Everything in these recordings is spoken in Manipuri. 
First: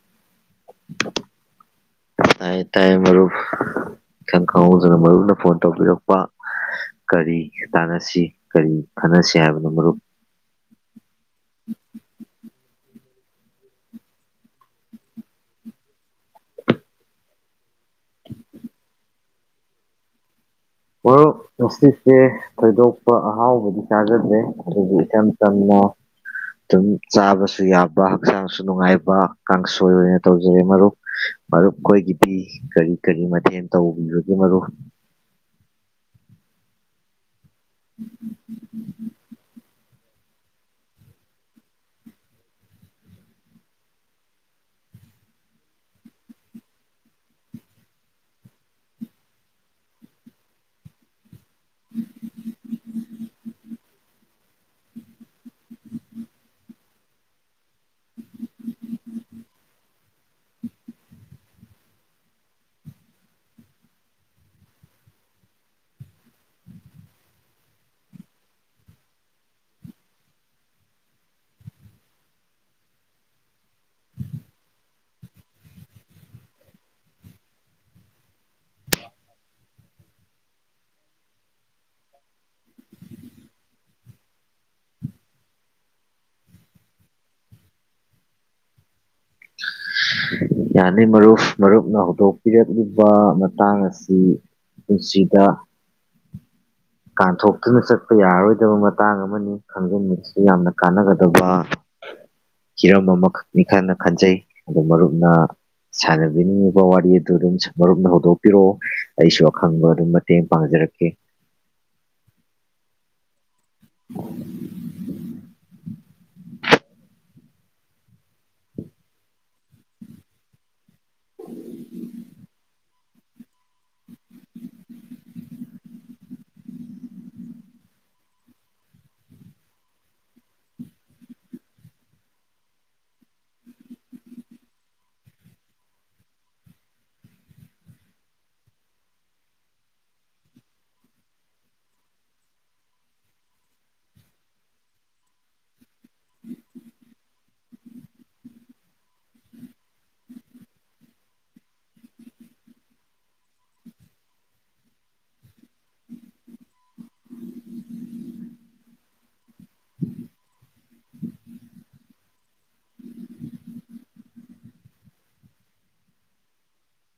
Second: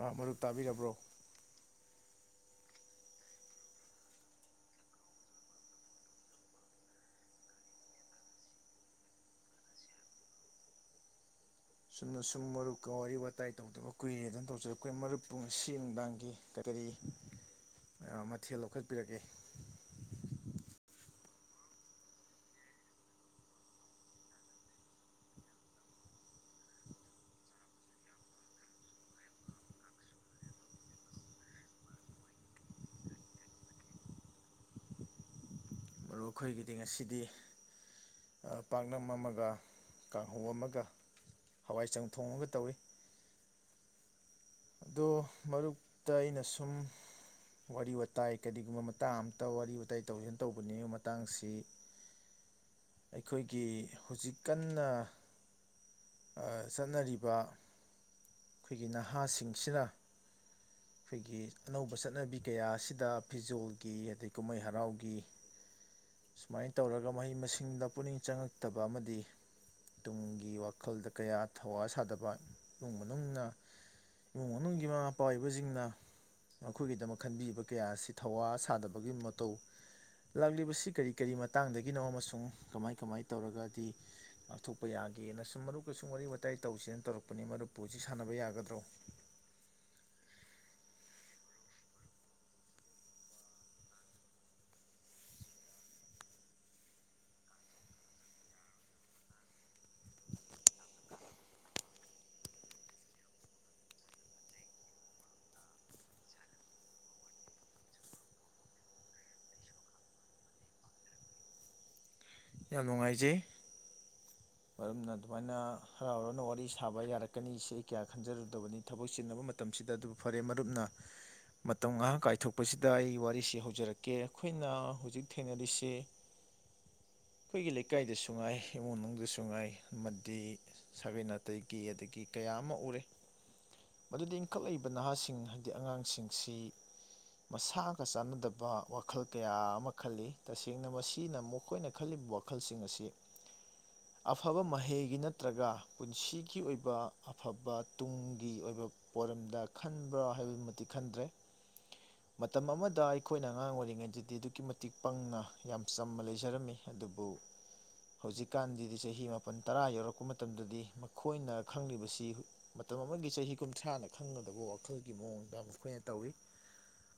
ꯑꯥ ꯃꯨꯞ ꯇꯥꯕꯤꯔꯕ꯭ꯔꯣ ꯇꯥꯏ ꯇꯥꯏꯌꯦ ꯃꯔꯨꯞ ꯏꯈꯪ ꯈꯪꯍꯧꯗꯅ ꯃꯔꯨꯞꯅ ꯐꯣꯟ ꯇꯧꯕꯤꯔꯛꯄ ꯀꯔꯤ ꯇꯥꯟꯅꯁꯤ ꯀꯔꯤ ꯈꯟꯅꯁꯤ ꯍꯥꯏꯕꯅꯣ ꯃꯔꯨꯞ ꯁꯨꯝꯅ ꯁꯨꯝ ꯃꯔꯨꯞꯀ ꯋꯥꯔꯤ ꯋꯥꯇꯥꯏ ꯇꯧꯗꯕ ꯀꯨꯏꯔꯦ ꯑꯗꯨꯝ ꯇꯧꯖꯔ ꯀꯨꯏ ꯃꯔꯨꯞ ꯄꯨ ꯁꯤ ꯅꯨꯡꯗꯥꯡꯒꯤ ꯀꯔꯤ ꯀꯔꯤ ꯃꯊꯦꯜ ꯂꯧꯈꯠꯄꯤꯔꯛꯀꯦ ꯃꯔꯨꯞ ꯑꯁꯤꯁꯤꯁꯦ ꯊꯣꯏꯗꯣꯛꯄ ꯑꯍꯥꯎꯕꯗꯤ ꯆꯥꯖꯗ꯭ꯔꯦ ꯑꯗꯨꯕꯨ ꯏꯆꯝ ꯆꯝꯅ ꯑꯗꯨꯝ ꯆꯥꯕꯁꯨ ꯌꯥꯕ ꯍꯛꯆꯥꯡꯁꯨ ꯅꯨꯡꯉꯥꯏꯕ ꯀꯥꯡꯁꯣꯏ ꯑꯣꯏꯅ ꯇꯧꯖꯔꯦ ꯃꯔꯨꯞ ꯃꯔꯨꯞ ꯑꯩꯈꯣꯏꯒꯤꯗꯤ ꯀꯔꯤ ꯀꯔꯤ ꯃꯊꯦꯜ ꯇꯧꯕꯤꯕꯒꯦ ꯃꯔꯨꯞ ꯑꯗꯣ ꯑꯩꯈꯣꯏꯒꯤꯗꯤ ꯉꯁꯤꯗꯤ ꯄꯥꯛꯅꯝ ꯑꯃꯒ ꯀꯥꯡꯍꯧ ꯑꯃꯒ ꯍꯋꯥꯏ ꯆꯪ ꯊꯣꯡꯉꯒ ꯇꯧꯏꯤ ꯑꯗꯣ ꯃꯔꯛꯇ ꯑꯩꯅ ꯁꯨꯝ ꯋꯥꯔꯤ ꯋꯥꯇꯥꯏ ꯀꯔꯤꯒꯨꯝꯕ ꯃꯇꯥꯡ ꯑꯇ ꯋꯥꯔꯤ ꯋꯥꯋꯇꯥꯏ ꯇꯧꯁꯤꯅ ꯇꯧꯕꯅꯦ ꯃꯇꯥꯡꯁꯤ ꯑꯩꯈꯣꯏꯒꯤ ꯍꯧꯖꯤꯛ ꯀꯟꯅ ꯑ ꯆꯠꯅꯔꯤꯕ ꯑꯩꯈꯣꯏꯒꯤ ꯅꯍꯥꯁꯤꯡ ꯑꯁꯤꯅ ꯑꯩꯈꯣꯏꯒꯤ ꯑꯅꯧꯕ ꯆꯠꯅꯕꯤ ꯀꯌꯥ ꯑꯁꯤꯗ ꯐꯤꯖꯣꯜꯒꯤ ꯑꯗꯩ ꯀꯨꯝꯍꯩ ꯍꯔꯥꯎꯒꯤ ꯁꯨꯃꯥꯏꯅ ꯇꯧꯔꯒ ꯃꯍꯩ ꯃꯁꯤꯡꯗ ꯄꯨꯛꯅꯤꯡ ꯆꯪꯉꯛꯇꯕ ꯑꯃꯗꯤ ꯇꯨꯡꯒꯤ ꯋꯥꯈꯜꯗ ꯀꯌꯥ ꯊꯧꯋꯥ ꯁꯥꯗꯕ ꯏꯃꯨꯡ ꯃꯅꯨꯡꯅ ꯏꯃꯨꯡ ꯃꯅꯨꯡꯒꯤ ꯃꯃꯥ ꯃꯄꯥ ꯑꯣꯏꯕꯁꯤꯡꯅ ꯃꯈꯣꯏꯒꯤꯗꯃꯛ ꯈꯟꯕꯤꯕ ꯀꯌꯥ ꯑꯁꯤ ꯊꯋꯥ ꯁꯥꯗꯕꯒꯤ ꯃꯇꯧ ꯂꯥꯛꯂꯤꯕꯁꯤ ꯀꯔꯤ ꯀꯔꯤ ꯃꯇꯥꯡꯗꯒꯤꯅꯣ ꯑꯃꯁꯨꯡ ꯀꯃꯥꯏ ꯀꯃꯥꯏ ꯇꯧꯔꯒꯗꯤ ꯉꯥꯛꯊꯣꯛꯄ ꯌꯥꯒꯦꯅ ꯁꯨꯝ ꯃꯔꯨꯞꯀ ꯁꯨꯝ ꯋꯥꯔꯤ ꯋꯥꯇꯥꯏ ꯇꯧꯁꯦꯅ ꯇꯧꯔꯛꯄꯅꯤ ꯃꯔꯨꯞꯄꯨꯁꯤ ꯁꯥꯟꯅꯕ ꯌꯥꯒꯗ꯭ꯔꯣ ꯌꯥꯅꯤ ꯃꯔꯨꯞ ꯃꯔꯨꯞꯅ ꯍꯧꯗꯣꯛꯄꯤꯔꯛꯂꯤꯕ ꯃꯇꯥꯡ ꯑꯁꯤ ꯄꯨꯟꯁꯤꯗ ꯀꯥꯟꯊꯣꯛꯇꯨꯅ ꯆꯠꯄ ꯌꯥꯔꯔꯣꯏꯗꯕ ꯃꯇꯥꯡ ꯑꯃꯅꯤ ꯈꯪꯖꯟꯕꯕꯁꯤ ꯌꯥꯝꯅ ꯀꯥꯟꯅꯒꯗꯕ ꯍꯤꯔꯝ ꯑꯃꯈꯛꯅꯤ ꯈꯅ ꯈꯟꯖꯩ ꯑ ꯃꯔꯨꯞꯅ ꯁꯥꯟꯅꯕꯤꯅꯤꯡꯉꯤꯕ ꯋꯥꯔꯤ ꯑꯗꯨ ꯑꯗꯨꯝ ꯃꯔꯨꯞꯅ ꯍꯧꯗꯣꯛꯄꯤꯔꯛꯑꯣ ꯑꯩꯁꯨ ꯑꯈꯪꯕ ꯑꯗꯨꯝ ꯃꯇꯦꯡ ꯄꯥꯡꯖꯔꯛꯀꯦ ꯌꯥꯝ ꯅꯨꯡꯉꯥꯏꯖꯩ ꯃꯔꯝ ꯑꯗꯨꯃꯥꯏꯅ ꯍꯔꯥꯎ ꯍꯔꯥꯎꯅ ꯋꯥꯔꯤ ꯁꯥꯕ ꯌꯥꯔꯛꯀꯅꯤ ꯁꯤ ꯑꯩ ꯀꯌꯥ ꯈꯟꯖꯔꯨꯗꯕꯅꯤ ꯊꯕꯛ ꯆꯤꯟꯅꯕ ꯃꯇꯝꯁꯤꯗ ꯑꯗꯨꯕꯨ ꯐꯔꯦ ꯃꯔꯨꯞꯅ ꯃꯇꯝ ꯉꯥꯏꯍꯥꯛ ꯀꯥꯏꯊꯣꯛꯄꯁꯤꯗ ꯑꯩ ꯋꯥꯔꯤꯁꯤ ꯍꯧꯖꯔꯛꯀꯦ ꯑꯩꯈꯣꯏꯅ ꯍꯧꯖꯤꯛ ꯊꯦꯡꯅꯔꯤꯁꯤ ꯑꯩꯈꯣꯏꯒꯤ ꯂꯩꯀꯥꯏꯗꯁꯨ ꯉꯥꯏ ꯏꯃꯨꯡ ꯃꯅꯨꯡꯗꯁꯨ ꯉꯥꯏ ꯑꯃꯗꯤ ꯁꯥꯒꯦꯟ ꯅꯥꯇꯩꯒꯤ ꯑꯗꯒꯤ ꯀꯌꯥ ꯑꯃ ꯎꯔꯦ ꯃꯗꯨꯗꯤ ꯏꯟꯈꯠꯂꯛꯏꯕ ꯅꯍꯥꯁꯤꯡ ꯍꯥꯏꯗꯤ ꯑꯉꯥꯡꯁꯤꯡꯁꯤ ꯃꯁꯥꯒ ꯆꯥꯟꯅꯗꯕ ꯋꯥꯈꯜ ꯀꯌꯥ ꯑꯃ ꯈꯜꯂꯤ ꯇꯁꯦꯡꯅ ꯃꯁꯤꯅ ꯃꯈꯣꯏꯅ ꯈꯜꯂꯤꯕ ꯋꯥꯈꯜꯁꯤꯡ ꯑꯁꯤ ꯑꯐꯕ ꯃꯍꯩꯒꯤ ꯅꯠꯇ꯭ꯔꯒ ꯄꯨꯟꯁꯤꯒꯤ ꯑꯣꯏꯕ ꯑꯐꯕ ꯇꯨꯡꯒꯤ ꯑꯣꯏꯕ ꯄꯣꯔꯝꯗ ꯈꯟꯕ꯭ꯔꯥ ꯍꯥꯏꯕꯗꯨꯃꯤ ꯈꯟꯗ꯭ꯔꯦ ꯃꯇꯝ ꯑꯃꯗ ꯑꯩꯈꯣꯏꯅ ꯑꯉꯥꯡ ꯑꯣꯏꯔꯤꯉꯩꯗꯗꯤ ꯑꯗꯨꯛꯀꯤ ꯃꯇꯤꯛ ꯄꯪꯅ ꯌꯥꯝ ꯆꯝꯅ ꯂꯩꯖꯔꯝꯃꯤ ꯑꯗꯨꯕꯨ ꯍꯧꯖꯤꯛꯀꯥꯟꯒꯤꯗꯤ ꯆꯍꯤ ꯃꯥꯄꯜ ꯇꯔꯥ ꯌꯧꯔꯛꯄ ꯃꯇꯝꯗꯗꯤ ꯃꯈꯣꯏꯅ ꯈꯪꯂꯤꯕꯁꯤ ꯃꯇꯝ ꯑꯃꯒꯤ ꯆꯍꯤ ꯀꯨꯟꯊ꯭ꯔꯥꯅ ꯈꯪꯒꯗꯕ ꯋꯥꯈꯜꯒꯤ ꯃꯑꯣꯡꯗ ꯃꯈꯣꯏꯅ ꯇꯧꯋꯤ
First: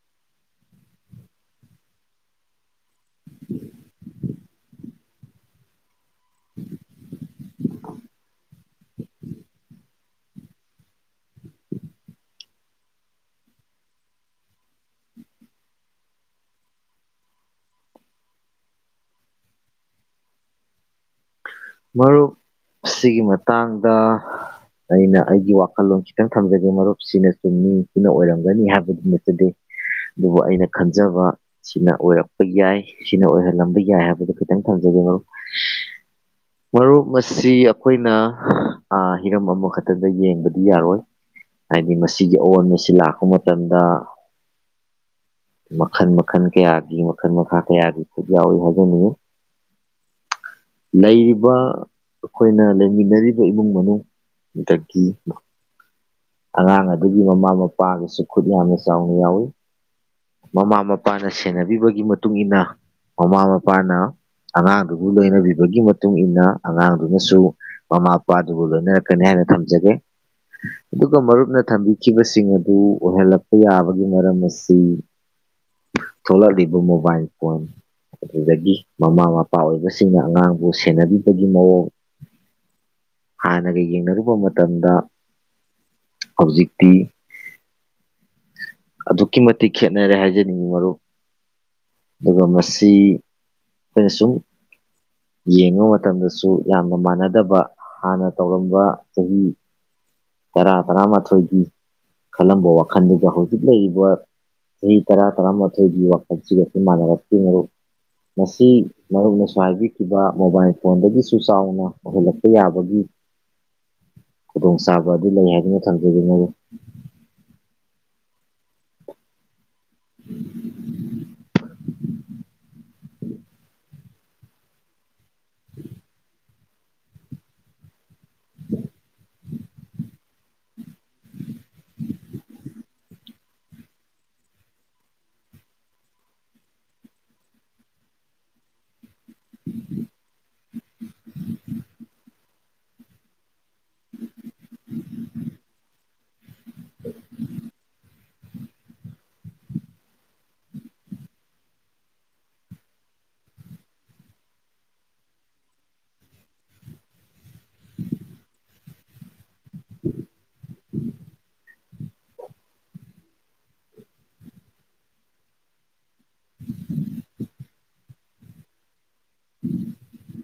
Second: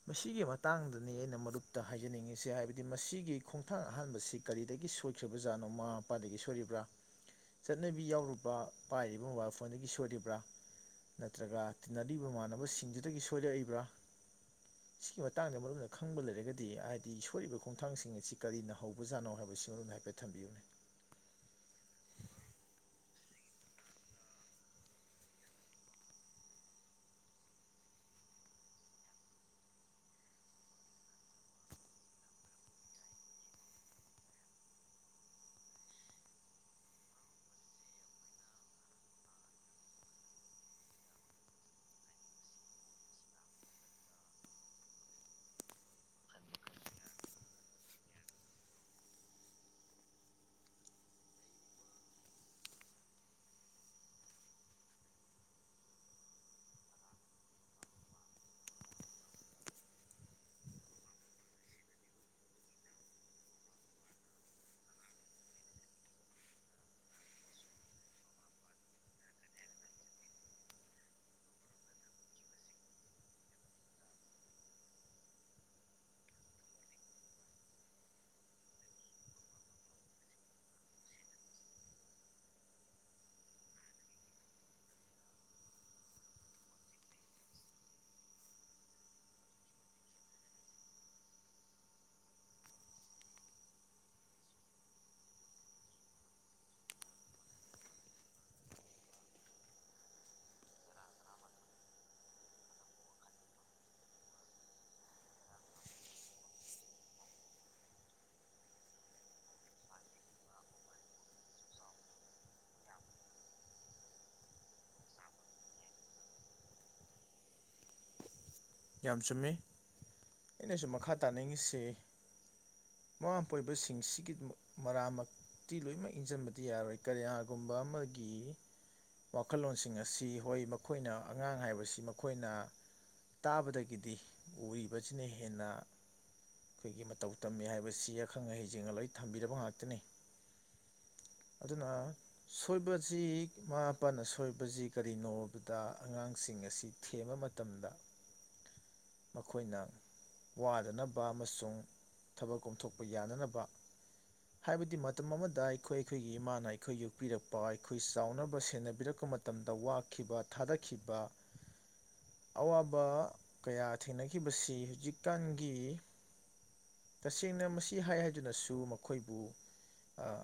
ꯃꯁꯤꯒꯤ ꯃꯇꯥꯡꯗꯅꯤ ꯑꯩꯅ ꯃꯔꯨꯞꯇ ꯍꯥꯏꯖꯅꯤꯡꯉꯤꯁꯦ ꯍꯥꯏꯕꯗꯤ ꯃꯁꯤꯒꯤ ꯈꯣꯡꯊꯥꯡ ꯑꯍꯥꯟꯕꯁꯤ ꯀꯔꯤꯗꯒꯤ ꯁꯣꯏꯈ꯭ꯔꯕꯖꯥꯠꯅꯣ ꯃꯃꯥ ꯃꯄꯥꯗꯒꯤ ꯁꯣꯏꯔꯤꯕ꯭ꯔꯥ ꯆꯠꯅꯕꯤ ꯌꯥꯎꯔꯨꯕ ꯄꯥꯏꯔꯤꯕ ꯃꯣꯕꯥꯏꯜ ꯐꯣꯟꯗꯒꯤ ꯁꯣꯏꯔꯤꯕ꯭ꯔꯥ ꯅꯠꯇ꯭ꯔꯒ ꯇꯤꯟꯅꯔꯤꯕ ꯃꯃꯅꯕꯁꯤꯡꯗꯨꯗꯒꯤ ꯁꯣꯏꯔꯛꯏꯕ꯭ꯔꯥ ꯁꯤꯒꯤ ꯃꯇꯥꯡꯗ ꯃꯔꯨꯞꯅ ꯈꯪꯕ ꯂꯩꯔꯒꯗꯤ ꯍꯥꯏꯗꯤ ꯁꯣꯏꯏꯔꯤꯕ ꯈꯣꯡꯊꯥꯡꯁꯤꯡ ꯑꯁꯤ ꯀꯔꯤꯅ ꯍꯧꯕꯖꯥꯅꯣ ꯥꯟꯅꯕꯝ ꯍꯥꯏꯐꯦꯠ ꯊꯝꯕꯤꯌꯨꯅꯦ ꯃꯔꯨꯞ ꯁꯤꯒꯤ ꯃꯇꯥꯡꯗ ꯑꯩꯅ ꯑꯩꯒꯤ ꯋꯥꯈꯜꯂꯣꯟ ꯈꯤꯇꯪ ꯊꯝꯖꯒꯦ ꯃꯔꯨꯞꯁꯤꯅ ꯆꯨꯝꯃꯤ ꯁꯤꯅ ꯑꯣꯏꯔꯝꯒꯅꯤ ꯍꯥꯏꯕꯗꯨ ꯅꯆꯗꯦ ꯑꯗꯨꯕꯨ ꯑꯩꯅ ꯈꯟꯖꯕ ꯁꯤꯅ ꯑꯣꯏꯔꯛꯄ ꯌꯥꯏ ꯁꯤꯅ ꯑꯣꯏꯍꯜꯂꯝꯕ ꯌꯥꯏ ꯍꯥꯏꯕꯗꯨ ꯈꯤꯇꯪ ꯊꯝꯖꯒꯦ ꯃꯔꯨꯞ ꯃꯔꯨꯞ ꯃꯁꯤ ꯑꯩꯈꯣꯏꯅ ꯍꯤꯔꯝ ꯑꯃꯈꯛꯇꯗ ꯌꯦꯡꯕꯗꯤ ꯌꯥꯔꯣꯏ ꯍꯥꯏꯗꯤ ꯃꯁꯤꯒꯤ ꯑꯑꯣꯟꯕꯁꯤ ꯂꯥꯛꯄ ꯃꯇꯝꯗ ꯃꯈꯜ ꯃꯈꯜ ꯀꯌꯥꯒꯤ ꯃꯈꯜ ꯃꯈꯥ ꯀꯌꯥꯗꯤ ꯈꯨꯠ ꯌꯥꯎꯋꯏ ꯍꯥꯏꯖꯅꯤꯡꯉꯤ ꯂꯩꯔꯤꯕ ꯑꯩꯈꯣꯏꯅ ꯂꯩꯃꯤꯟꯅꯔꯤꯕ ꯏꯃꯨꯡ ꯃꯅꯨꯡ ꯗꯒꯤ ꯑꯉꯥꯡ ꯑꯗꯨꯒꯤ ꯃꯃꯥ ꯃꯄꯥꯒꯤꯁꯨ ꯈꯨꯠ ꯌꯥꯝꯅ ꯆꯥꯎꯅ ꯌꯥꯎꯋꯤ ꯃꯃꯥ ꯃꯄꯥꯅ ꯁꯦꯟꯅꯕꯤꯕꯒꯤ ꯃꯇꯨꯡ ꯏ ꯃꯇꯨꯡꯏꯟꯅ ꯃꯃꯥ ꯃꯄꯥꯅ ꯑꯉꯥꯡꯗꯨꯕꯨ ꯂꯣꯏꯅꯕꯤꯕꯒꯤ ꯃꯇꯨꯡ ꯏ ꯃꯇꯨꯡꯏꯟꯅ ꯑꯉꯥꯡꯗꯨꯅꯁꯨ ꯃꯃꯥ ꯃꯄꯥꯗꯨꯕꯨ ꯂꯣꯏꯅꯔꯛꯀꯅꯤ ꯍꯥꯏꯅ ꯊꯝꯖꯒꯦ ꯑꯗꯨꯒ ꯃꯔꯨꯞꯅ ꯊꯝꯕꯤꯈꯤꯕꯁꯤꯡ ꯑꯗꯨ ꯑꯣꯏꯍꯜꯂꯛꯄ ꯌꯥꯕꯒꯤ ꯃꯔꯝ ꯑꯁꯤ ꯊꯣꯛꯂꯛꯂꯤꯕ ꯃꯣꯕꯥꯏꯜ ꯐꯣꯟ ꯑꯗꯨꯗꯒꯤ ꯃꯃꯥ ꯃꯄꯥ ꯑꯣꯏꯕꯁꯤꯡꯅ ꯑꯉꯥꯡꯕꯨ ꯁꯦꯟꯅꯕꯤꯕꯒꯤ ꯃꯑꯣꯡ ꯍꯥꯟꯅꯒ ꯌꯦꯡꯅꯔꯨꯕ ꯃꯇꯝꯗ ꯍꯧꯖꯤꯛꯇꯤ ꯑꯗꯨꯛꯀꯤ ꯃꯇꯤꯛ ꯈꯦꯅꯔꯦ ꯍꯥꯏꯖꯅꯤꯡꯉꯤ ꯃꯔꯨꯞ ꯑꯗꯨꯒ ꯃꯁꯤ ꯑꯩꯈꯣꯏꯅ ꯁꯨꯝ ꯌꯦꯡꯕ ꯃꯇꯝꯗꯁꯨ ꯌꯥꯝꯅ ꯃꯥꯟꯅꯗꯕ ꯍꯥꯟꯅ ꯇꯧꯔꯝꯕ ꯆꯍꯤ ꯇꯔꯥ ꯇꯔꯥꯃꯥꯊꯣꯏꯒꯤ ꯈꯜꯂꯝꯕ ꯋꯥꯈꯜꯗꯨꯗ ꯍꯧꯖꯤꯛ ꯂꯩꯔꯤꯕ ꯆꯍꯤ ꯇꯔꯥ ꯇꯔꯥꯃꯥꯊꯣꯏꯒꯤ ꯋꯥꯈꯜꯁꯤꯒ ꯏꯃꯥꯟꯅꯔꯛꯄꯤ ꯉꯨ ꯉꯁꯤ ꯃꯔꯨꯞꯅꯁꯨ ꯍꯥꯏꯕꯤꯈꯤꯕ ꯃꯣꯕꯥꯏꯜ ꯐꯣꯟꯗꯒꯤꯁꯨ ꯆꯥꯎꯅ ꯑꯣꯏꯍꯜꯂꯛꯄ ꯌꯥꯕꯒꯤ ꯈꯨꯗꯣꯡꯆꯥꯕ ꯑꯗꯨ ꯂꯩ ꯍꯥꯏꯗꯨꯅ ꯊꯝꯖꯅꯤꯡꯉꯦ ꯌꯥꯝ ꯆꯨꯝꯃꯤ ꯑꯩꯅꯁꯨ ꯃꯈꯥ ꯇꯥꯅꯤꯡꯉꯁꯤ ꯃꯃꯥꯄꯥꯣꯏꯕꯁꯤꯡꯁꯤꯒꯤ ꯃꯔꯥ ꯇꯤ ꯂꯣꯏ ꯏꯟꯖꯟ ꯗꯤ ꯌꯥꯔꯣꯏ ꯀꯔꯤꯌꯥꯒꯨꯝꯕ ꯑꯃꯒꯤ ꯋꯥꯈꯜꯂꯣꯟꯁꯤꯡ ꯑꯁꯤ ꯍꯣꯏ ꯃꯈꯣꯏꯅ ꯑꯉꯥꯡ ꯍꯥꯏꯕꯁꯤ ꯃꯈꯣꯏꯅ ꯇꯥꯕꯗꯒꯤꯗꯤ ꯎꯔꯤꯕꯁꯤꯅ ꯍꯦꯟꯅ ꯑꯩꯈꯣꯏꯒꯤ ꯃꯇꯧ ꯇꯝꯃꯤ ꯍꯥꯏꯕꯁꯤ ꯑꯈꯪ ꯑꯍꯩꯁꯤꯡꯅ ꯂꯣꯏ ꯊꯝꯕꯤꯔꯕ ꯉꯥꯛꯇꯅꯤ ꯑꯗꯨꯅ ꯁꯣꯏꯕꯕꯁꯤ ꯏꯃꯥ ꯃꯄꯥꯅ ꯁꯣꯏꯕꯁꯤ ꯀꯔꯤꯅꯣꯕꯗ ꯑꯉꯥꯡ ꯁꯤꯡ ꯑꯁꯤ ꯊꯦꯝꯕ ꯃꯇꯝꯗ ꯃꯈꯣꯏꯅ ꯋꯥꯗꯅꯕ ꯑꯃꯁꯨꯡ ꯊꯕꯛ ꯀꯣꯝꯊꯣꯛꯄ ꯌꯥꯅꯅꯕ ꯍꯥꯏꯕꯗꯤ ꯃꯇꯝ ꯑꯃꯗ ꯑꯩꯈꯣꯏ ꯑꯩꯈꯣꯏꯒꯤ ꯏꯃꯥꯅ ꯑꯩꯈꯣꯏ ꯌꯣꯛꯄꯤꯔꯛꯄ ꯑꯩꯈꯣꯏ ꯆꯥꯎꯅꯕ ꯁꯦꯟꯅꯕꯤꯔꯛꯄ ꯃꯇꯝꯗ ꯋꯥꯈꯤꯕ ꯊꯥꯗꯈꯤꯕ ꯑꯋꯥꯕ ꯀꯌꯥ ꯊꯦꯡꯅꯈꯤꯕꯁꯤ ꯍꯧꯖꯤꯛꯀꯥꯟꯒꯤ ꯇꯁꯦꯡꯅ ꯃꯁꯤ ꯍꯥꯏ ꯍꯥꯏꯗꯨꯅꯁꯨ ꯃꯈꯣꯏꯕꯨ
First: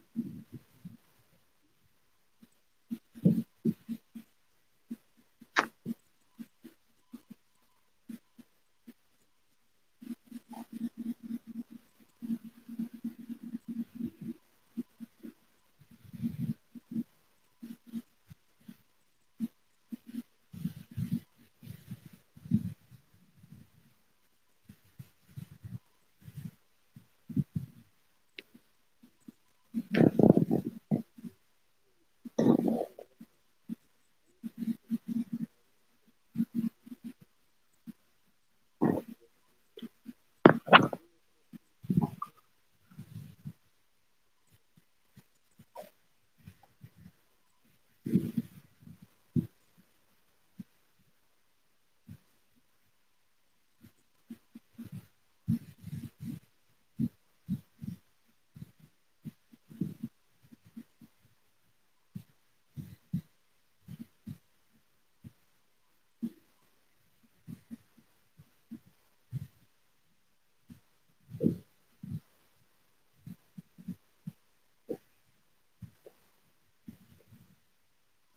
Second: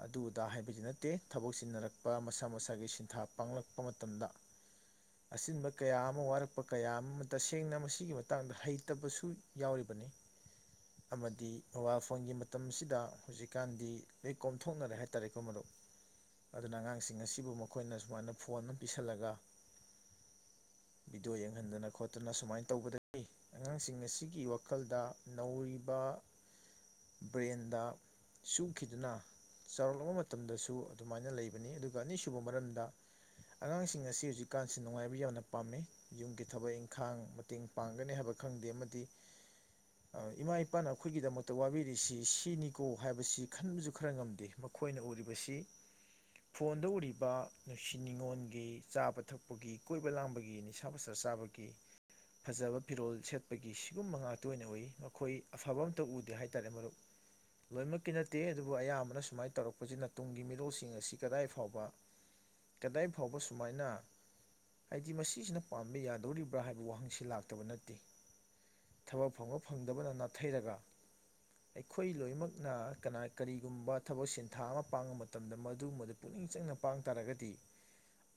ꯑꯗꯨ ꯗꯥ ꯍꯥꯏꯕꯗꯤ ꯅꯠꯇꯦ ꯊꯕꯛ ꯆꯤꯟꯅꯔꯛꯄ ꯃꯁꯥ ꯃꯁꯥꯒꯤ ꯁꯤꯟꯊꯥ ꯄꯥꯡꯂꯛꯄ ꯃꯇꯝꯗ ꯑꯁꯤꯤꯟꯕ ꯀꯌꯥ ꯑꯃ ꯋꯥꯔꯛꯄ ꯀꯌꯥ ꯑꯃ ꯇꯁꯦꯡꯅ ꯃꯁꯤꯒꯤ ꯃꯇꯥꯡꯗ ꯍꯩꯇꯕꯁꯨ ꯌꯥꯎꯔꯤꯕꯅꯤ ꯑꯃꯗꯤ ꯃꯣꯕꯥꯏꯜ ꯐꯣꯟꯒꯤ ꯃꯇꯝꯁꯤꯗ ꯍꯧꯖꯤꯛꯀꯥꯟꯗꯤ ꯂ ꯀꯣꯝꯊꯣꯛꯅꯔꯦ ꯇꯔꯦꯠꯀꯨ ꯃꯔꯣꯛ ꯑꯗꯨꯅ ꯑꯉꯥꯡꯁꯤꯡ ꯑꯁꯤꯕꯨ ꯃꯈꯣꯏꯅ ꯁꯨꯃꯥꯏꯅ ꯐꯣꯟ ꯑꯃ ꯄꯤꯁꯜꯂꯒ ꯚꯤꯗꯤꯑꯣ ꯌꯦꯡꯍꯟꯗꯅ ꯈꯣꯠꯇꯅ ꯁꯨꯃꯥꯏꯅ ꯇꯧꯕꯗꯗꯒꯤ ꯑꯉꯥꯡꯁꯤꯡ ꯑꯁꯤꯒꯤ ꯋꯥꯈꯜꯗ ꯅꯧꯔꯤꯕ ꯕ꯭ꯔꯦꯟꯗ ꯁꯨꯈꯤꯗꯨꯅ ꯆꯥꯎꯔꯛꯂꯕ ꯃꯇꯝꯗꯁꯨ ꯑꯗꯨꯃꯥꯏꯅ ꯂꯩꯕꯅꯤ ꯑꯗꯨꯒ ꯑꯅꯤꯁꯨꯕ ꯃꯔꯝꯗ ꯑꯉꯥꯡꯁꯤꯡ ꯑꯁꯤ ꯍꯧꯖꯤꯛꯀꯥꯟꯁꯤ ꯅꯨꯡꯉꯥꯏꯕ ꯌꯥꯝꯅ ꯄꯥꯝꯃꯤ ꯌꯨꯝꯒꯤ ꯊꯕꯛ ꯏꯪꯈꯥꯡ ꯃꯇꯦꯡ ꯄꯥꯡꯒꯅꯤ ꯍꯥꯏꯕ ꯈꯪꯗꯦ ꯑꯃꯗꯤ ꯏꯃꯥ ꯏꯄꯥꯅ ꯑꯩꯈꯣꯏꯒꯤꯗꯃꯛꯇ ꯋꯥꯕꯤꯔꯤꯁꯤ ꯁꯤꯅꯤꯀꯣ ꯍꯥꯏꯕꯁꯤ ꯈꯟꯕꯁꯨ ꯈꯔ ꯉꯝꯗꯦ ꯃꯈꯣꯏꯅ ꯎꯔꯤꯕꯁꯤ ꯐꯣꯟꯗ ꯎꯔꯤꯕ ꯁꯤ ꯅꯤꯉꯣꯟꯜꯒꯤ ꯆꯥꯕ ꯊꯛꯄꯒꯤ ꯀꯣꯏꯕ ꯂꯥꯡꯕꯒꯤ ꯅꯤꯁꯥ ꯄꯁꯥ ꯆꯥꯕꯒꯤ ꯐꯖꯕ ꯐꯤꯔꯣꯜ ꯁꯦꯠꯄꯒꯤ ꯁꯤꯒꯨꯝꯕ ꯉꯥꯛꯇ ꯑꯣꯏꯅ ꯎꯏ ꯃꯈꯣꯏ ꯑꯐꯕ ꯑꯝꯇ ꯎꯗꯦ ꯍꯥꯏꯇꯥꯔꯦ ꯃꯔꯨꯞ ꯂꯣꯏꯅꯃꯛꯀꯤ ꯅꯠꯇꯦ ꯑꯗꯨꯕꯨ ꯑꯌꯥꯝꯕꯅ ꯁꯨꯃꯥꯏꯅ ꯇꯧꯔꯛꯄꯁꯤꯅ ꯇꯨꯡꯒꯤ ꯃꯤꯔꯣꯜꯁꯤꯡ ꯑꯁꯤ ꯀꯗꯥꯏ ꯐꯥꯎꯕ ꯀꯗꯥꯏ ꯐꯥꯎꯕ ꯁꯨꯃꯥꯏꯅ ꯍꯥꯏꯗꯤ ꯃꯁꯤꯁꯤꯅ ꯄꯥꯝꯕ ꯌꯥꯗꯧꯔꯤꯕ꯭ꯔꯥ ꯍꯥꯏꯕ ꯋꯥꯍꯪꯁꯤ ꯂꯥꯛꯀ ꯕ ꯅꯠꯇꯦ ꯊꯕꯛ ꯐꯪꯕ ꯐꯪꯗꯕꯅ ꯅꯥꯊꯩꯔꯒ ꯑꯩꯈꯣꯏ ꯂꯣꯏꯅꯃꯛꯅ ꯀꯅꯥ ꯀꯔꯤꯒꯨꯝꯕ ꯊꯕꯛ ꯁꯤꯟ ꯊꯥ ꯑꯃ ꯄꯥꯡꯕ ꯃꯇꯝꯗ ꯃꯗꯨ ꯃꯗꯨ ꯄꯨꯛꯅꯤꯡ ꯆꯪꯅ ꯄꯥꯡ ꯇꯥꯔꯒꯗꯤ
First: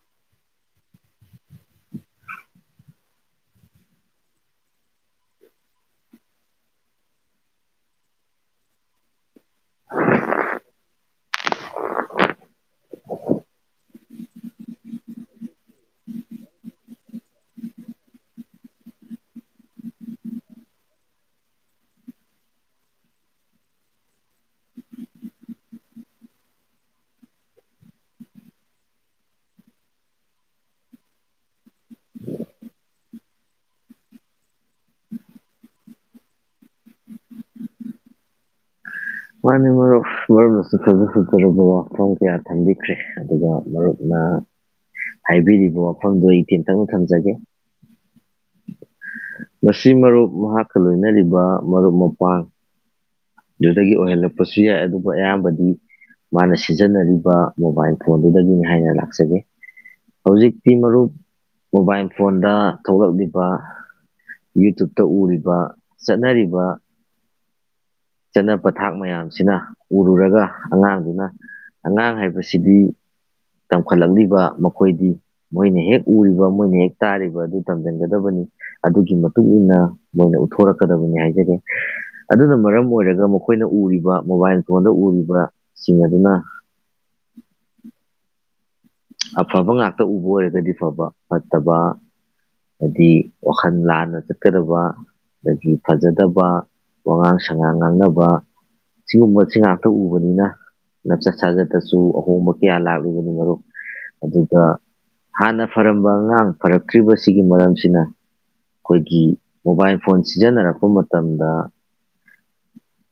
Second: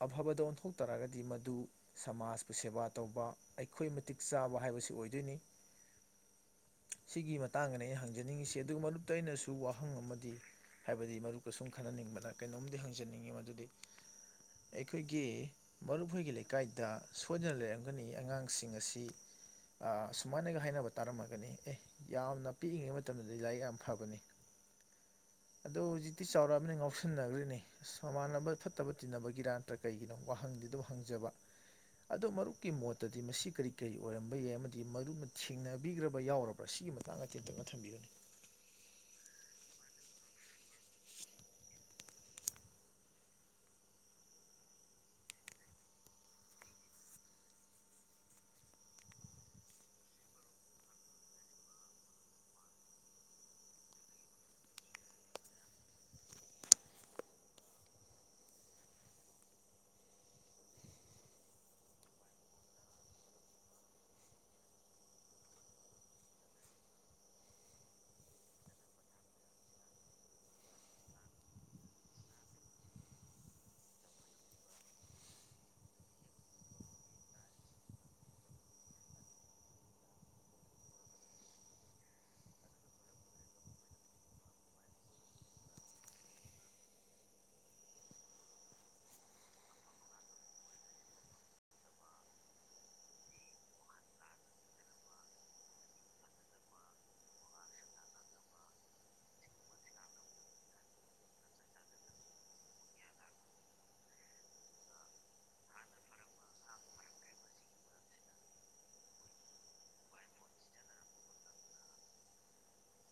ꯑꯐꯕꯗ ꯑꯣꯟꯊꯣꯛ ꯇꯥꯔꯒꯗꯤ ꯃꯗꯨ ꯁꯃꯥꯖꯄꯨ ꯁꯦꯕꯥ ꯇꯧꯕ ꯑꯩꯈꯣꯏ ꯃꯇꯤꯛ ꯆꯥꯕ ꯍꯥꯏꯕꯁꯤ ꯑꯣꯏꯗꯣꯏꯅꯤ ꯁꯤꯒꯤ ꯃꯇꯥꯡꯗꯅꯤ ꯑꯩꯅ ꯍꯪꯖꯅꯤꯡꯉꯁꯤ ꯑꯗꯨꯒ ꯃꯔꯨꯞꯇ ꯑꯩꯅꯁꯨ ꯋꯥꯍꯪ ꯑꯃꯗꯤ ꯍꯥꯏꯕꯗꯤ ꯃꯔ ꯑ ꯁꯨꯝ ꯈꯟꯅꯍꯅꯤꯡꯕ ꯀꯩꯅꯣꯝꯗꯤ ꯍꯪꯅꯤꯡ ꯍꯥꯏꯅꯤꯡꯉꯤ ꯃꯗꯨꯗꯤ ꯑꯩꯈꯣꯏꯒꯤ ꯃꯔꯨꯞꯍꯣꯏꯒꯤ ꯂꯩꯀꯥꯏꯗ ꯁꯣꯏꯗꯅ ꯂꯩꯔꯝꯒꯅꯤ ꯑꯉꯥꯡꯁꯤꯡ ꯑꯁꯤ ꯁꯨꯃꯥꯏꯅꯒ ꯍꯥꯏꯅꯕ ꯇꯥꯔꯝꯃꯒꯅꯤ ꯑꯦ ꯌꯥꯝꯅ ꯄꯤꯛꯏꯉꯩ ꯃꯇꯝꯗꯗꯤ ꯂꯥꯏꯔꯤꯛ ꯌꯥꯝ ꯐꯒꯅꯤ ꯑꯗꯣ ꯍꯧꯖꯤꯛꯇꯤ ꯆꯥꯎꯔꯛꯑꯕꯅꯤ ꯉꯥꯎꯁꯟꯅꯈ꯭ꯔꯤꯅꯤ ꯃꯃꯥꯟꯅꯕ ꯐꯠꯇꯕ ꯇꯤꯟꯅꯕꯒꯤꯔꯥ ꯅꯠꯇ꯭ꯔ ꯀꯩꯒꯤꯅꯣ ꯋꯥꯍꯪꯗꯤ ꯑꯗꯨꯣ ꯍꯪꯖꯕ ꯑꯗꯣ ꯃꯔꯨꯞꯀꯤ ꯃꯣꯠꯇꯗꯤ ꯃꯁꯤ ꯀꯔꯤ ꯀꯔꯤ ꯑꯣꯏꯔꯝꯕ ꯌꯥꯏ ꯑꯃꯗꯤ ꯃꯔꯨꯞꯅ ꯊꯦꯡꯅꯕꯤꯈ꯭ꯔꯕ ꯌꯥꯎꯔꯕ꯭ꯔꯥ ꯁꯤꯒꯤ ꯃꯇꯥꯡꯗ ꯇꯦꯟꯇꯛꯅ ꯊꯝꯕꯤꯌꯨꯅꯤ ꯃꯥꯅꯦ ꯃꯔꯨꯞ ꯃꯔꯨꯞꯅꯁꯨ ꯐꯖ ꯐꯖꯨꯔꯕ ꯋꯥꯐꯝ ꯀꯌꯥ ꯊꯝꯕꯤꯈ꯭ꯔꯦ ꯑꯗꯨꯒ ꯃꯔꯨꯞꯅ ꯍꯥꯏꯕꯤꯔꯤꯕ ꯋꯥꯐꯝꯗꯣ ꯏꯊꯦꯟꯇꯪ ꯊꯝꯖꯒꯦ ꯉꯁꯤ ꯃꯔꯨꯞ ꯃꯍꯥꯛꯀ ꯂꯣꯏꯅꯔꯤꯕ ꯃꯔꯨꯞ ꯃꯄꯥꯡꯗꯨꯗꯒꯤ ꯑꯣꯏꯍꯜꯂꯛꯄꯁꯨ ꯌꯥꯏ ꯑꯗꯨꯕꯨ ꯑꯌꯥꯝꯕꯗꯤ ꯃꯥꯅ ꯁꯤꯖꯤꯟꯅꯔꯤꯕ ꯃꯣꯕꯥꯏꯜ ꯐꯣꯟꯗꯨꯗꯒꯤꯅꯤ ꯍꯥꯏꯅ ꯂꯥꯛꯆꯒꯦ ꯍꯧꯖꯤꯛꯇꯤ ꯃꯔꯨꯞ ꯃꯣꯕꯥꯏꯜ ꯐꯣꯟꯗ ꯊꯣꯛꯂꯛꯂꯤꯕ ꯌꯨꯇ꯭ꯌꯨꯨꯞꯇ ꯎꯔꯤꯕ ꯆꯠꯅꯔꯤꯕ ꯆꯠꯅ ꯄꯊꯥꯛ ꯃꯌꯥꯝꯁꯤꯅ ꯎꯔꯨꯔꯒ ꯑꯉꯥꯡꯗꯨꯅ ꯑꯉꯥꯡ ꯍꯥꯏꯕꯁꯤꯗꯤ ꯇꯝꯈꯠꯂꯛꯂꯤꯕ ꯃꯈꯣꯏꯗꯤ ꯃꯣꯏꯅ ꯍꯦꯛ ꯎꯔꯤꯕ ꯃꯣꯏꯅ ꯍꯦꯛ ꯇꯥꯔꯤꯕ ꯑꯗꯨ ꯇꯝꯁꯤꯟꯒꯗꯕꯅꯤ ꯑꯗꯨꯒꯤ ꯃꯇꯨꯡ ꯏꯟꯅ ꯃꯣꯏꯅ ꯎꯠꯊꯣꯔꯛꯀꯗꯕꯅꯤ ꯍꯥꯏꯖꯒꯦ ꯑꯗꯨꯅ ꯃꯔꯝ ꯑꯣꯏꯔꯒ ꯃꯈꯣꯏꯅ ꯎꯔꯤꯕ ꯃꯣꯕꯥꯏꯜ ꯐꯣꯟꯗ ꯎꯔꯤꯕꯁꯤꯡ ꯑꯗꯨꯅ ꯑꯐꯕ ꯉꯥꯛꯇ ꯎꯕ ꯑꯣꯏꯔꯒꯗꯤ ꯐꯕ ꯐꯠꯇꯕ ꯍꯥꯏꯗꯤ ꯋꯥꯈꯜ ꯂꯥꯟꯅ ꯆꯠꯀꯗꯕ ꯑꯗꯒꯤ ꯐꯖꯗꯕ ꯋꯥꯉꯥꯡ ꯁꯉꯥꯡ ꯉꯥꯡꯅꯕ ꯁꯤꯒꯨꯝꯕꯁꯤ ꯉꯥꯛꯇ ꯎꯕꯅꯤꯅ ꯅꯞꯆꯠ ꯁꯥꯖꯠꯇꯁꯨ ꯑꯍꯣꯡꯕ ꯀꯌꯥ ꯂꯥꯛꯂꯤꯕꯅꯤ ꯃꯔꯨꯞ ꯑꯗꯨꯒ ꯍꯥꯟꯅ ꯐꯔꯝꯕ ꯑꯉꯥꯡ ꯐꯔꯛꯇ꯭ꯔꯤꯕꯁꯤꯒꯤ ꯃꯔꯝꯁꯤꯅ ꯑꯩꯈꯣꯏꯒꯤ ꯃꯣꯕꯥꯏꯜ ꯐꯣꯟ ꯁꯤꯖꯤꯟꯅꯔꯛꯄ ꯃꯇꯝꯗ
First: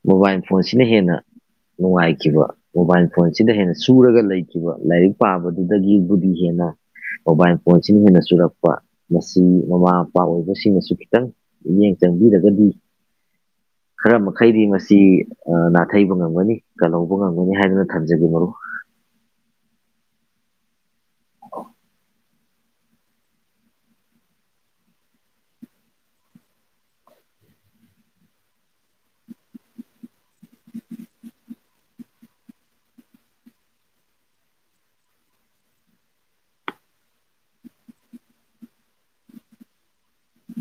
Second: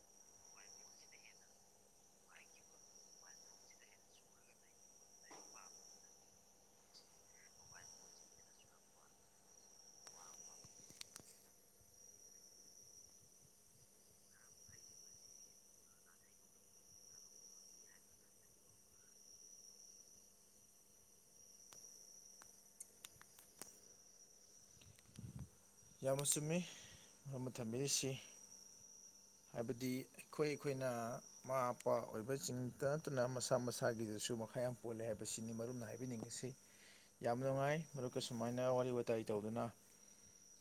ꯃꯣꯕꯥꯏꯜ ꯐꯣꯟꯁꯤꯅ ꯍꯦꯟꯅ ꯅꯨꯡꯉꯥꯏꯈꯤꯕ ꯃꯣꯕꯥꯏꯜ ꯐꯣꯟꯁꯤꯗ ꯍꯦꯟꯅ ꯆꯨꯔꯒ ꯂꯩꯈꯤꯕ ꯂꯥꯏꯔꯤꯛ ꯄꯥꯕꯗꯨꯗꯒꯤꯕꯨꯗꯤ ꯍꯦꯟꯅ ꯃꯣꯕꯥꯏꯜ ꯐꯣꯟꯁꯤꯅ ꯍꯦꯟꯅ ꯆꯨꯔꯛꯄ ꯃꯁꯤ ꯃꯃꯥ ꯃꯄꯥ ꯑꯣꯏꯕꯁꯤꯡꯅꯁꯨ ꯈꯤꯇꯪ ꯃꯤꯠꯌꯦꯡ ꯆꯪꯕꯤꯔꯒꯗꯤ ꯈꯔ ꯃꯈꯩꯗꯤ ꯃꯁꯤ ꯅꯥꯊꯩꯕ ꯉꯝꯒꯅꯤ ꯀꯜꯍꯧꯕ ꯉꯝꯒꯅꯤ ꯍꯥꯏꯗꯅ ꯊꯝꯖꯒꯦ ꯃꯔꯨꯞ ꯎꯀꯣ ꯌꯥꯝꯅ ꯆꯨꯝꯃꯤ ꯃ ꯑꯃ ꯊꯝꯕꯤꯔꯤꯁꯤ ꯍꯥꯏꯕꯗꯤ ꯑꯩꯈꯣꯏ ꯑꯩꯈꯣꯏꯅ ꯃꯥ ꯅꯨꯄꯥ ꯑꯣꯏꯕꯁꯤꯡꯇ ꯅꯠꯇꯅ ꯃꯁꯥ ꯃꯁꯥꯒꯤꯗꯁꯨ ꯃꯈꯥ ꯌꯥꯝ ꯄꯣꯜꯂꯦ ꯍꯥꯏꯕꯁꯤꯅꯤ ꯃꯔꯝꯅ ꯍꯥꯏꯕꯤꯅꯤꯡꯉꯁꯤ ꯌꯥꯝ ꯅꯨꯡꯉꯥꯏ ꯃꯔꯨꯞꯀ ꯁꯨꯃꯥꯏꯅ ꯋꯥꯔꯤ ꯋꯥꯋꯇꯥꯏ ꯇꯧꯗꯨꯅ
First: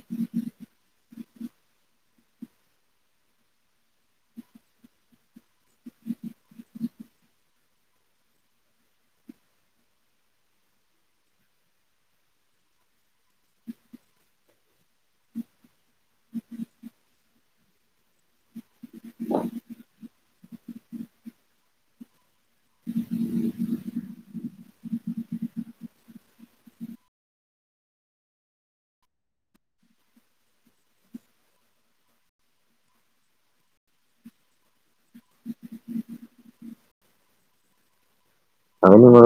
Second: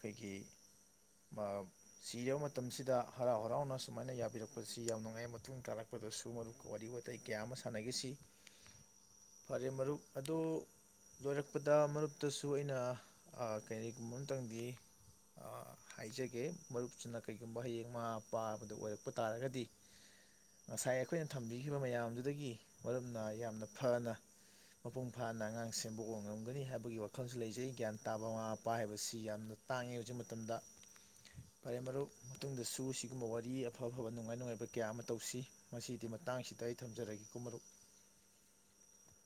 ꯑꯩꯈꯣꯏꯒꯤ ꯁꯤꯔꯕ ꯃꯇꯝꯁꯤꯗ ꯍꯔꯥꯎ ꯍꯔꯥꯎꯅ ꯁꯨꯃꯥꯏꯅ ꯌꯥꯕꯤꯔꯛꯄꯁꯤ ꯌꯥꯝ ꯅꯨꯡꯉꯥꯏ ꯃꯇꯨꯡ ꯇꯥꯔꯛꯄꯗꯁꯨ ꯃꯔꯨꯞꯀ ꯋꯥꯔꯤ ꯋꯥꯇꯥꯏ ꯀꯌꯥ ꯑꯃ ꯁꯥꯟꯅꯈꯤꯁꯤ ꯐꯔꯦ ꯃꯔꯨꯞ ꯑꯗꯨ ꯂꯣꯏꯔꯛꯄꯗ ꯃꯔꯨꯞꯇꯁꯨ ꯑꯩꯅ ꯀꯔꯤꯒꯨꯝꯕ ꯑꯃꯇꯪꯗꯤ ꯍꯥꯏꯖꯒꯦ ꯃꯔꯨꯞꯁꯤꯅ ꯀꯔꯤꯒꯨꯝꯕ ꯍꯌꯦꯡ ꯃꯃꯥ ꯃꯄꯥꯕꯗꯨ ꯑꯣꯏꯔꯛꯄ ꯇꯥꯔꯒꯗꯤ ꯉꯁꯥꯏ ꯑꯩꯈꯣꯏꯅ ꯊꯝꯕꯤꯈꯤꯕ ꯃꯌꯥꯝꯗꯨꯗꯒꯤ ꯃꯔꯨꯞꯅ ꯌꯥꯝꯅ ꯐꯅ ꯃꯄꯨꯡ ꯐꯥꯅ ꯑꯉꯥꯡ ꯁꯦꯝꯕ ꯑꯣꯏ ꯉꯝꯒꯅꯤ ꯍꯥꯏꯕꯒꯤ ꯋꯥꯈꯜꯁꯨ ꯂꯩꯖꯩ ꯒ꯭ꯌꯥꯟ ꯇꯥꯕ ꯃꯃꯥ ꯃꯄꯥ ꯍꯥꯏꯕꯁꯤ ꯌꯥꯝꯅ ꯇꯥꯡꯉꯦ ꯍꯧꯖꯤꯛ ꯃꯇꯝꯗ ꯐꯔꯦ ꯃꯔꯨꯞ ꯃꯇꯨꯡꯗꯁꯨ ꯁꯤꯒꯨꯝꯕ ꯋꯥꯔꯤ ꯑꯐ ꯑꯐꯕ ꯅꯨꯡꯉꯥꯏ ꯅꯨꯡꯉꯥꯏꯕ ꯀꯌꯥ ꯑꯃ ꯇꯧꯁꯤ ꯃꯁꯤꯗꯤ ꯃꯇꯥꯡꯁꯤꯗ ꯑꯩ ꯊꯝꯖꯔꯒꯦꯀꯣ ꯃꯔꯨꯞ ꯑꯩꯅ